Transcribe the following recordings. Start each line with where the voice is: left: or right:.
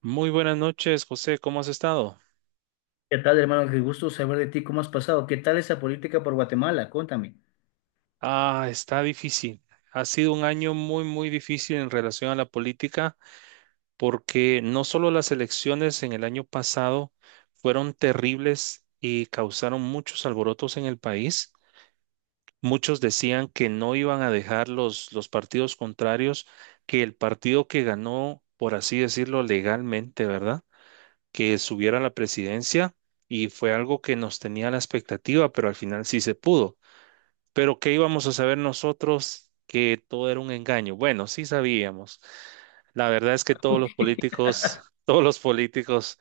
right: Muy buenas noches, José. ¿Cómo has estado?
left: ¿Qué tal, hermano? Qué gusto saber de ti, ¿cómo has pasado? ¿Qué tal esa política por Guatemala? Cuéntame.
right: Ah, está difícil. Ha sido un año muy, muy difícil en relación a la política porque no solo las elecciones en el año pasado fueron terribles y causaron muchos alborotos en el país. Muchos decían que no iban a dejar los partidos contrarios, que el partido que ganó, por así decirlo, legalmente, ¿verdad? Que subiera a la presidencia y fue algo que nos tenía la expectativa, pero al final sí se pudo. Pero ¿qué íbamos a saber nosotros que todo era un engaño? Bueno, sí sabíamos. La verdad es que todos los
left: Ok.
right: políticos, todos los políticos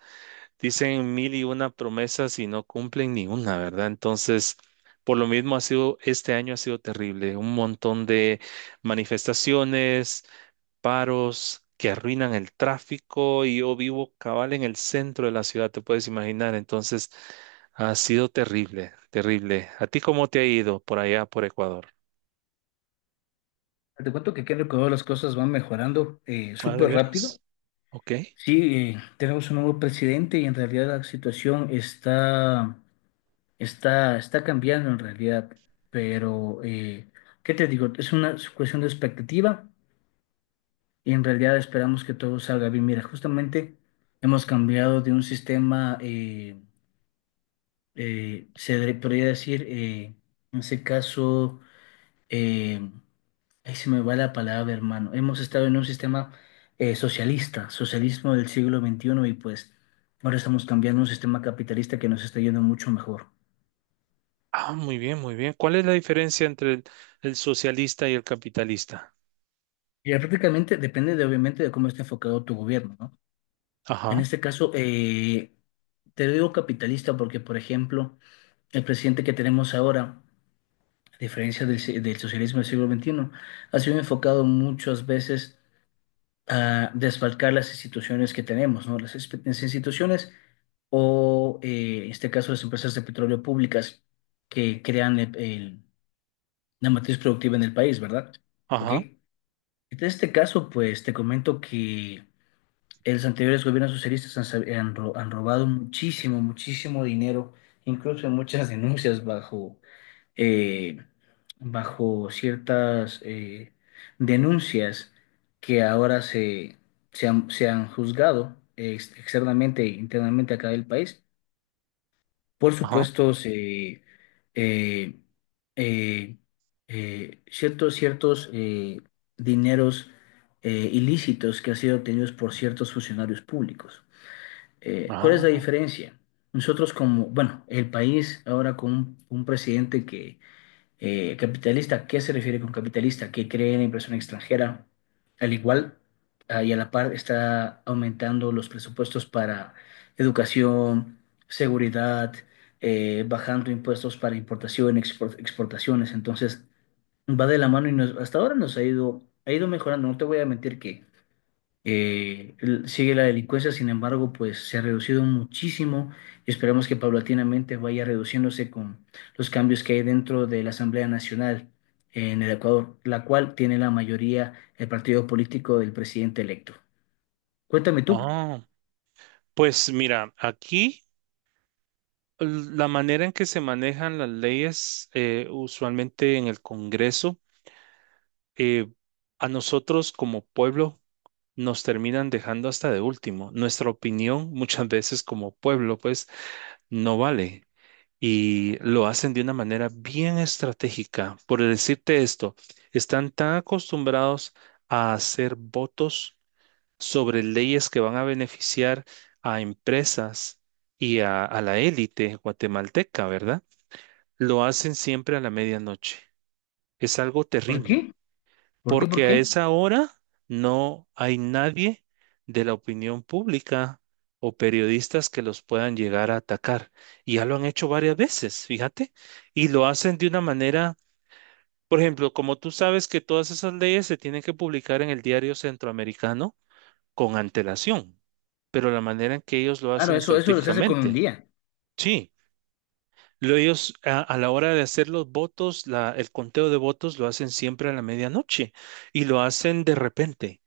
right: dicen mil y una promesas y no cumplen ni una, ¿verdad? Entonces, por lo mismo ha sido, este año ha sido terrible. Un montón de manifestaciones, paros que arruinan el tráfico y yo vivo cabal en el centro de la ciudad, te puedes imaginar. Entonces, ha sido terrible, terrible. ¿A ti cómo te ha ido por allá, por Ecuador?
left: Te cuento que aquí en el Ecuador las cosas van mejorando
right: Ah, de
left: súper rápido.
right: veras. Ok.
left: Sí, tenemos un nuevo presidente y en realidad la situación está cambiando en realidad. Pero, ¿qué te digo? Es una cuestión de expectativa y en realidad esperamos que todo salga bien. Mira, justamente hemos cambiado de un sistema, se podría decir, en ese caso eh, ahí se me va la palabra, hermano. Hemos estado en un sistema socialista, socialismo del siglo XXI y pues ahora estamos cambiando a un sistema capitalista que nos está yendo mucho mejor.
right: Ah, muy bien, muy bien. ¿Cuál es la diferencia entre el socialista y el capitalista?
left: Y ya prácticamente depende de, obviamente, de cómo está enfocado tu gobierno, ¿no? En
right: Ajá,
left: este caso, te digo capitalista porque, por ejemplo, el presidente que tenemos ahora, a diferencia del, del socialismo del siglo XXI, ha sido enfocado muchas veces a desfalcar las instituciones que tenemos, ¿no? Las, las instituciones o, en este caso, las empresas de petróleo públicas que crean la matriz productiva en el país, ¿verdad? ¿Ok?
right: ajá,
left: En este caso, pues te comento que los anteriores gobiernos socialistas han robado muchísimo, muchísimo dinero, incluso en muchas denuncias bajo eh, bajo ciertas denuncias que ahora se, se se han juzgado externamente e internamente acá del país. Por
right: ajá.
left: supuesto, eh, eh, ciertos dineros ilícitos que han sido obtenidos por ciertos funcionarios públicos. ¿Cuál es la
right: Ah,
left: diferencia? Nosotros como, bueno, el país ahora con un presidente que capitalista, ¿qué se refiere con capitalista? Que cree en la inversión extranjera. Al igual, ah, y a la par está aumentando los presupuestos para educación, seguridad, bajando impuestos para importación, exportaciones. Entonces, va de la mano y hasta ahora nos ha ido mejorando. No te voy a mentir que sigue la delincuencia, sin embargo, pues se ha reducido muchísimo y esperemos que paulatinamente vaya reduciéndose con los cambios que hay dentro de la Asamblea Nacional en el Ecuador, la cual tiene la mayoría el partido político del presidente electo. Cuéntame tú,
right: ah. Pues mira, aquí la manera en que se manejan las leyes, usualmente en el Congreso, eh, a nosotros como pueblo nos terminan dejando hasta de último. Nuestra opinión muchas veces como pueblo pues no vale y lo hacen de una manera bien estratégica. Por decirte esto, están tan acostumbrados a hacer votos sobre leyes que van a beneficiar a empresas y a la élite guatemalteca, ¿verdad? Lo hacen siempre a la medianoche. Es algo
left: ¿por
right: terrible
left: qué? ¿Por qué? ¿Por
right: porque a
left: qué?
right: esa hora no hay nadie de la opinión pública o periodistas que los puedan llegar a atacar. Y ya lo han hecho varias veces, fíjate, y lo hacen de una manera, por ejemplo, como tú sabes que todas esas leyes se tienen que publicar en el diario centroamericano con antelación, pero la manera en que ellos lo
left: Claro,
right: hacen
left: eso lo se hace con un
right: estratégicamente,
left: día.
right: sí. Lo ellos a la hora de hacer los votos, la- el conteo de votos lo hacen siempre a la medianoche y lo hacen de repente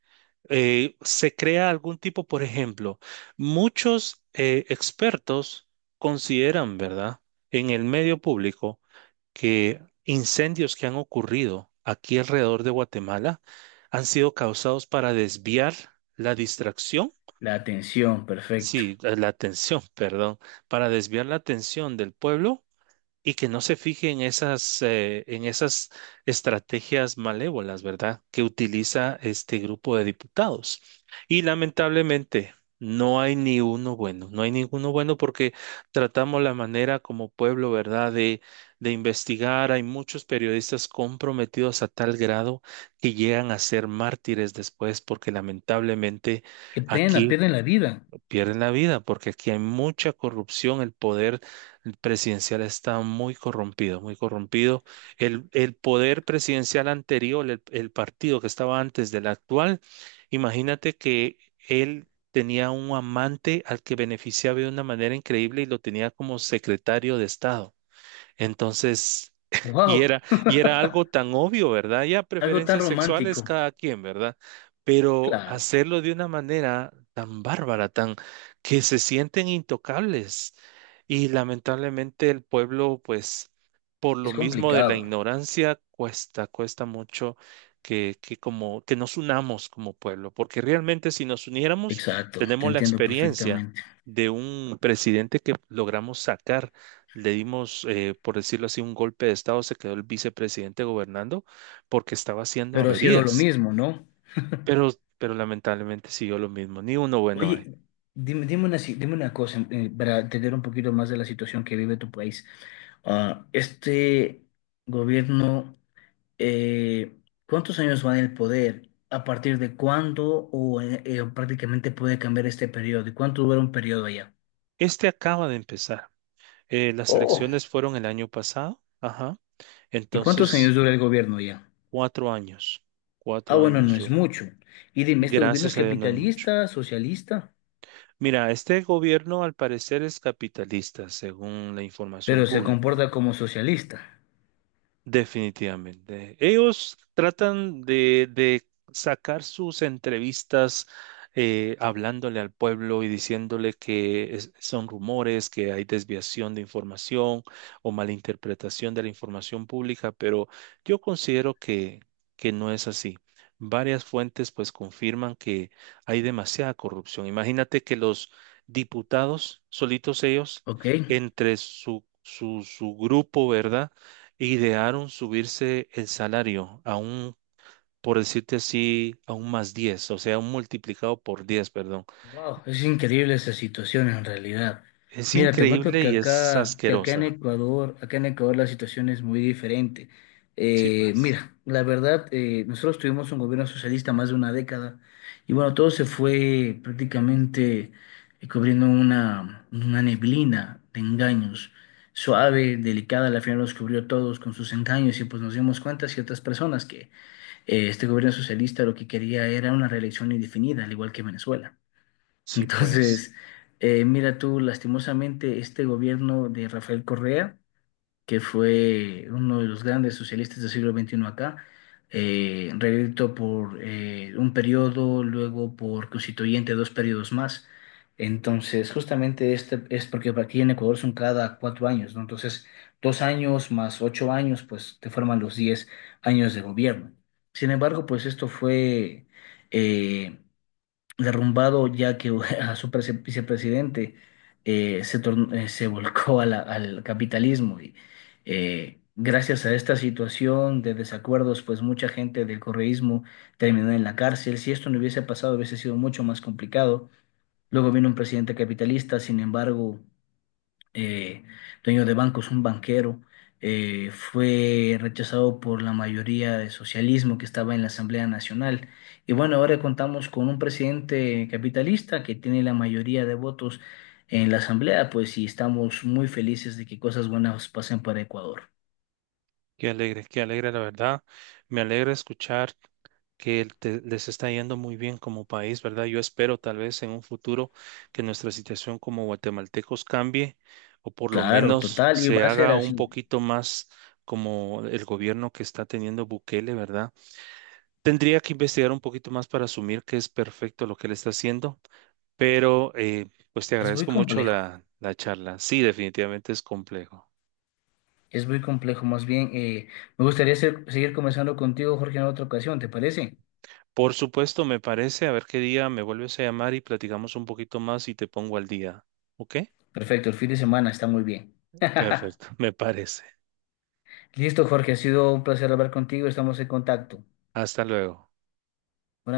right: se crea algún tipo, por ejemplo, muchos expertos consideran, ¿verdad?, en el medio público que incendios que han ocurrido aquí alrededor de Guatemala han sido causados para desviar la distracción,
left: La atención, perfecto.
right: sí, la atención, perdón, para desviar la atención del pueblo y que no se fije en esas estrategias malévolas, ¿verdad?, que utiliza este grupo de diputados. Y lamentablemente no hay ni uno bueno, no hay ninguno bueno porque tratamos la manera como pueblo, ¿verdad?, de investigar. Hay muchos periodistas comprometidos a tal grado que llegan a ser mártires después porque lamentablemente
left: Qué pena,
right: aquí
left: pierden la vida.
right: pierden la vida, porque aquí hay mucha corrupción, el poder presidencial está muy corrompido, muy corrompido. El poder presidencial anterior, el partido que estaba antes del actual, imagínate que él tenía un amante al que beneficiaba de una manera increíble y lo tenía como secretario de Estado. Entonces, y
left: Wow,
right: era, y era algo tan obvio, ¿verdad? Ya
left: algo tan
right: preferencias sexuales
left: romántico.
right: cada quien, ¿verdad? Pero
left: Claro,
right: hacerlo de una manera tan bárbara, tan que se sienten intocables. Y lamentablemente el pueblo, pues, por lo
left: es
right: mismo de la
left: complicado.
right: ignorancia, cuesta, cuesta mucho que como que nos unamos como pueblo, porque realmente si nos uniéramos,
left: Exacto, te
right: tenemos la
left: entiendo
right: experiencia
left: perfectamente.
right: de un presidente que logramos sacar le dimos, por decirlo así, un golpe de estado, se quedó el vicepresidente gobernando porque estaba haciendo
left: Pero ha sido lo
right: averías.
left: mismo, ¿no?
right: Pero, pero lamentablemente siguió lo mismo, ni uno bueno hay.
left: Oye, dime, dime una, si- dime una cosa para entender un poquito más de la situación que vive tu país. Ah, este gobierno, eh, ¿cuántos años va en el poder? ¿A partir de cuándo o prácticamente puede cambiar este periodo? ¿Y cuánto dura un periodo allá?
right: Este acaba de empezar. Las
left: Oh.
right: elecciones fueron el año pasado, ajá.
left: ¿Y cuántos años
right: Entonces,
left: dura el gobierno allá?
right: cuatro años,
left: Ah,
right: cuatro
left: bueno,
right: años
left: no es
right: dura.
left: mucho. Y dime, ¿este gobierno es
right: Gracias a Dios no es mucho.
left: capitalista, socialista?
right: Mira, este gobierno al parecer es capitalista, según la información
left: Pero se
right: pública.
left: comporta como socialista,
right: Definitivamente. Ellos tratan de sacar sus entrevistas hablándole al pueblo y diciéndole que es- son rumores, que hay desviación de información o malinterpretación de la información pública, pero yo considero que no es así. Varias fuentes pues confirman que hay demasiada corrupción. Imagínate que los diputados, solitos ellos,
left: ¿ok?
right: entre su grupo, ¿verdad? Idearon subirse el salario a un, por decirte así, a un más 10, o sea, un multiplicado por 10, perdón.
left: Wow, es increíble esa situación en realidad.
right: Es
left: Mira, te cuento
right: increíble y es
left: que
right: asquerosa.
left: Acá en Ecuador la situación es muy diferente.
right: Sí,
left: Eh,
right: pues.
left: mira, la verdad, nosotros tuvimos un gobierno socialista más de una década y bueno, todo se fue prácticamente cubriendo una neblina de engaños, suave, delicada, al final los cubrió todos con sus engaños y pues nos dimos cuenta ciertas personas que este gobierno socialista lo que quería era una reelección indefinida, al igual que Venezuela.
right: Sí, pues.
left: Entonces, mira tú, lastimosamente, este gobierno de Rafael Correa, que fue uno de los grandes socialistas del siglo XXI acá, reelecto por un periodo, luego por constituyente dos periodos más. Entonces, justamente este es porque aquí en Ecuador son cada 4 años, ¿no? Entonces, 2 años más 8 años, pues te forman los 10 años de gobierno. Sin embargo, pues esto fue... eh, derrumbado ya que a su vicepresidente se volcó a al capitalismo. Y, gracias a esta situación de desacuerdos, pues mucha gente del correísmo terminó en la cárcel. Si esto no hubiese pasado, hubiese sido mucho más complicado. Luego vino un presidente capitalista, sin embargo, eh, dueños de bancos, un banquero, fue rechazado por la mayoría de socialismo que estaba en la Asamblea Nacional. Y bueno, ahora contamos con un presidente capitalista que tiene la mayoría de votos en la Asamblea, pues y estamos muy felices de que cosas buenas pasen para Ecuador.
right: Qué alegre, la verdad. Me alegra escuchar que el te- les está yendo muy bien como país, ¿verdad? Yo espero tal vez en un futuro que nuestra situación como guatemaltecos cambie o por lo
left: Claro,
right: menos
left: total, y va
right: se
left: a ser
right: haga un
left: así.
right: poquito más como el gobierno que está teniendo Bukele, ¿verdad? Tendría que investigar un poquito más para asumir que es perfecto lo que él está haciendo, pero pues te
left: Es muy
right: agradezco mucho
left: complejo,
right: la charla. Sí, definitivamente es complejo.
left: es muy complejo. Más bien, me gustaría seguir conversando contigo, Jorge, en otra ocasión, ¿te parece?
right: Por supuesto, me parece, a ver qué día me vuelves a llamar y platicamos un poquito más y te pongo al día. ¿Ok?
left: Perfecto, el fin de semana está muy bien.
right: Perfecto, me parece.
left: Listo, Jorge, ha sido un placer hablar contigo, estamos en contacto.
right: Hasta luego.